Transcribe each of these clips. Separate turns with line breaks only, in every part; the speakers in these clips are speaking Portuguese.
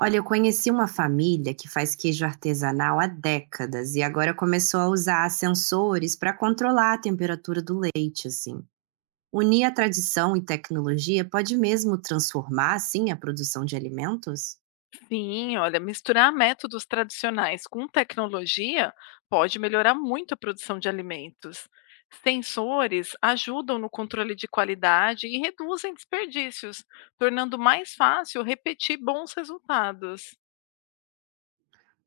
Olha, eu conheci uma família que faz queijo artesanal há décadas e agora começou a usar sensores para controlar a temperatura do leite, assim. Unir a tradição e tecnologia pode mesmo transformar, assim, a produção de alimentos?
Sim, olha, misturar métodos tradicionais com tecnologia pode melhorar muito a produção de alimentos. Sensores ajudam no controle de qualidade e reduzem desperdícios, tornando mais fácil repetir bons resultados.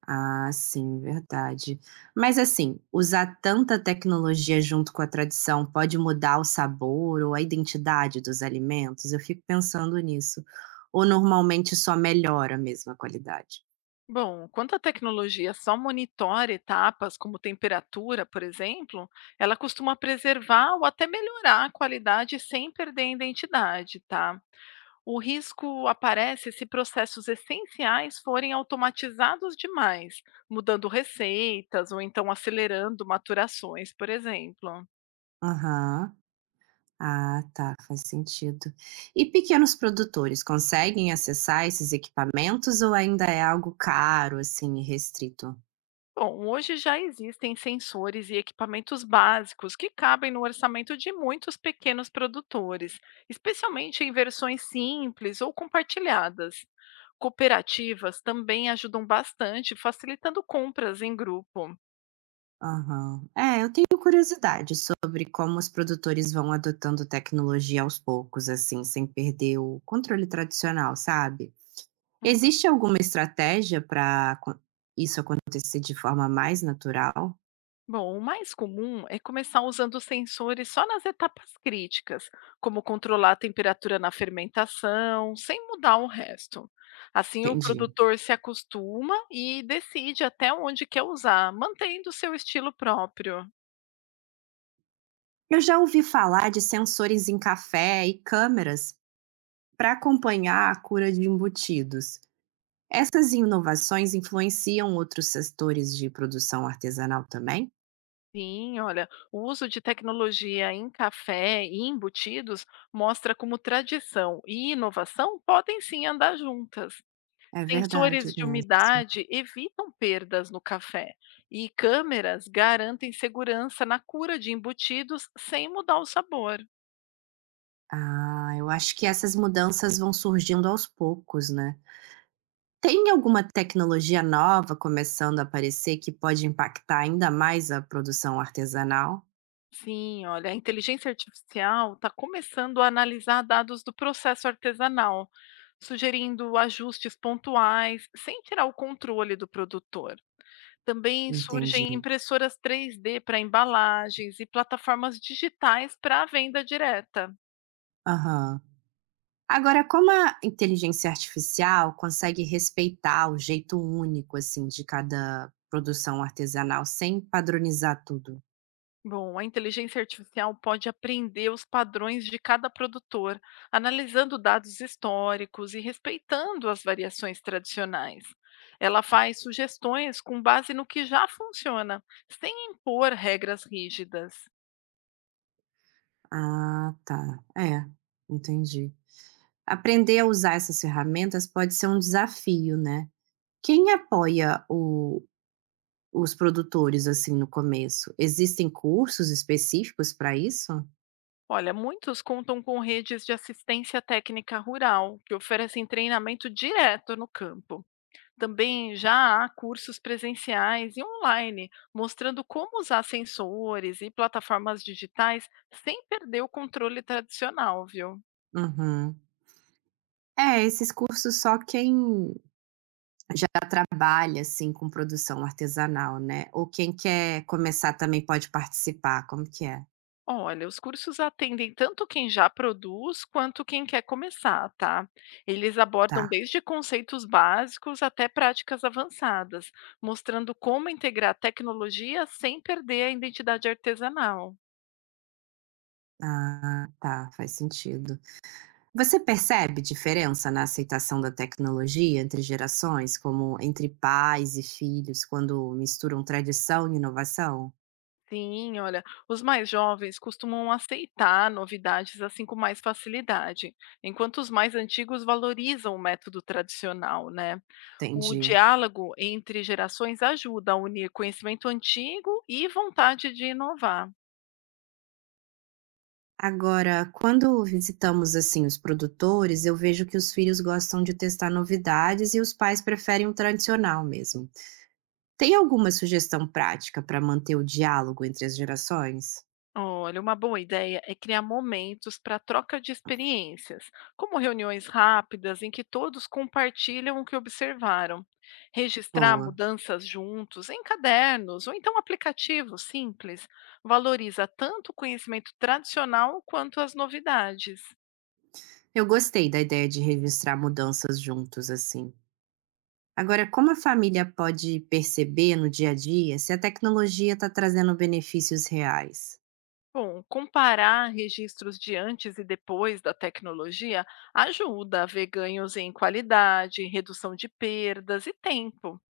Ah, sim, verdade. Mas assim, usar tanta tecnologia junto com a tradição pode mudar o sabor ou a identidade dos alimentos? Eu fico pensando nisso. Ou normalmente só melhora mesmo a qualidade?
Bom, quando a tecnologia só monitora etapas como temperatura, por exemplo, ela costuma preservar ou até melhorar a qualidade sem perder a identidade, tá? O risco aparece se processos essenciais forem automatizados demais, mudando receitas ou então acelerando maturações, por exemplo.
Aham. Ah, tá, faz sentido. E pequenos produtores conseguem acessar esses equipamentos ou ainda é algo caro, assim, e restrito?
Bom, hoje já existem sensores e equipamentos básicos que cabem no orçamento de muitos pequenos produtores, especialmente em versões simples ou compartilhadas. Cooperativas também ajudam bastante, facilitando compras em grupo.
Aham. É, eu tenho curiosidade sobre como os produtores vão adotando tecnologia aos poucos, assim, sem perder o controle tradicional, sabe?
Uhum.
Existe alguma estratégia para isso acontecer de forma mais natural?
Bom, o mais comum é começar usando os sensores só nas etapas críticas, como controlar a temperatura na fermentação, sem mudar o resto. Assim, o
Entendi.
produtor se acostuma e decide até onde quer usar, mantendo seu estilo próprio.
Eu já ouvi falar de sensores em café e câmeras para acompanhar a cura de embutidos. Essas inovações influenciam outros setores de produção artesanal também?
Sim, olha, o uso de tecnologia em café e embutidos mostra como tradição e inovação podem sim andar juntas.
É verdade
Sensores de
mesmo.
umidade evitam perdas no café e câmeras garantem segurança na cura de embutidos sem mudar o sabor.
Ah, eu acho que essas mudanças vão surgindo aos poucos, né? Tem alguma tecnologia nova começando a aparecer que pode impactar ainda mais a produção artesanal?
Sim, olha, a inteligência artificial está começando a analisar dados do processo artesanal, sugerindo ajustes pontuais, sem tirar o controle do produtor. Também
Entendi.
surgem impressoras 3D para embalagens e plataformas digitais para a venda direta.
Aham. Agora, como a inteligência artificial consegue respeitar o jeito único, assim, de cada produção artesanal sem padronizar tudo?
Bom, a inteligência artificial pode aprender os padrões de cada produtor, analisando dados históricos e respeitando as variações tradicionais. Ela faz sugestões com base no que já funciona, sem impor regras rígidas.
Ah, tá. É, entendi. Aprender a usar essas ferramentas pode ser um desafio, né? Quem apoia o- os produtores, assim, no começo? Existem cursos específicos para isso?
Olha, muitos contam com redes de assistência técnica rural, que oferecem treinamento direto no campo. Também já há cursos presenciais e online, mostrando como usar sensores e plataformas digitais sem perder o controle tradicional, viu?
Uhum. É, esses cursos só quem já trabalha assim com produção artesanal, né? Ou quem quer começar também pode participar, como que é?
Olha, os cursos atendem tanto quem já produz quanto quem quer começar, tá? Eles abordam
Tá.
desde conceitos básicos até práticas avançadas, mostrando como integrar tecnologia sem perder a identidade artesanal.
Ah, tá, faz sentido. Você percebe diferença na aceitação da tecnologia entre gerações, como entre pais e filhos, quando misturam tradição e inovação?
Sim, olha, os mais jovens costumam aceitar novidades assim com mais facilidade, enquanto os mais antigos valorizam o método tradicional, né? O
Entendi.
diálogo entre gerações ajuda a unir conhecimento antigo e vontade de inovar.
Agora, quando visitamos assim os produtores, eu vejo que os filhos gostam de testar novidades e os pais preferem o tradicional mesmo. Tem alguma sugestão prática para manter o diálogo entre as gerações?
Olha, uma boa ideia é criar momentos para troca de experiências, como reuniões rápidas em que todos compartilham o que observaram. Registrar
Boa.
mudanças juntos em cadernos ou então aplicativos simples valoriza tanto o conhecimento tradicional quanto as novidades.
Eu gostei da ideia de registrar mudanças juntos assim. Agora, como a família pode perceber no dia a dia se a tecnologia está trazendo benefícios reais?
Bom, comparar registros de antes e depois da tecnologia ajuda a ver ganhos em qualidade, redução de perdas e tempo.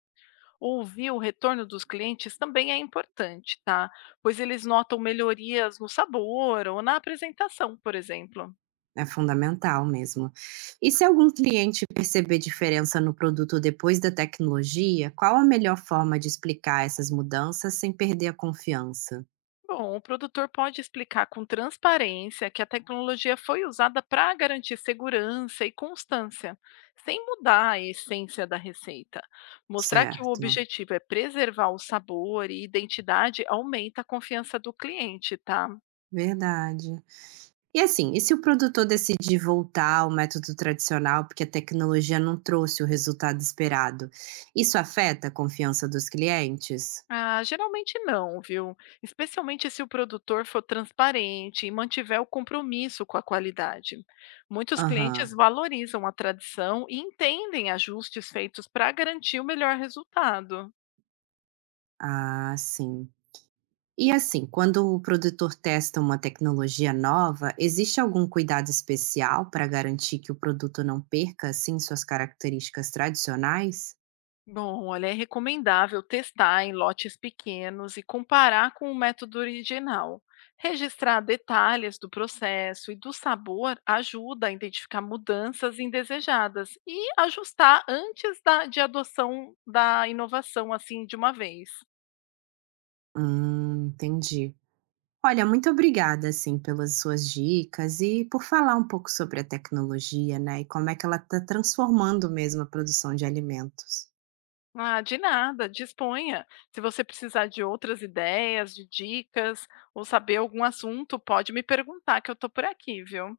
Ouvir o retorno dos clientes também é importante, tá? Pois eles notam melhorias no sabor ou na apresentação, por exemplo.
É fundamental mesmo. E se algum cliente perceber diferença no produto depois da tecnologia, qual a melhor forma de explicar essas mudanças sem perder a confiança?
Bom, o produtor pode explicar com transparência que a tecnologia foi usada para garantir segurança e constância, sem mudar a essência da receita. Mostrar que o
Certo,
objetivo é preservar o sabor e identidade aumenta a confiança do cliente, tá?
verdade. E assim, e se o produtor decidir voltar ao método tradicional porque a tecnologia não trouxe o resultado esperado, isso afeta a confiança dos clientes?
Ah, geralmente não, viu? Especialmente se o produtor for transparente e mantiver o compromisso com a qualidade. Muitos clientes
Aham,
valorizam a tradição e entendem ajustes feitos para garantir o melhor resultado.
ah, sim. E assim, quando o produtor testa uma tecnologia nova, existe algum cuidado especial para garantir que o produto não perca, assim, suas características tradicionais?
Bom, olha, é recomendável testar em lotes pequenos e comparar com o método original. Registrar detalhes do processo e do sabor ajuda a identificar mudanças indesejadas e ajustar antes de adoção da inovação, assim, de uma vez.
Entendi. Olha, muito obrigada, assim, pelas suas dicas e por falar um pouco sobre a tecnologia, né, e como é que ela está transformando mesmo a produção de alimentos.
Ah, de nada, disponha. Se você precisar de outras ideias, de dicas ou saber algum assunto, pode me perguntar que eu estou por aqui, viu?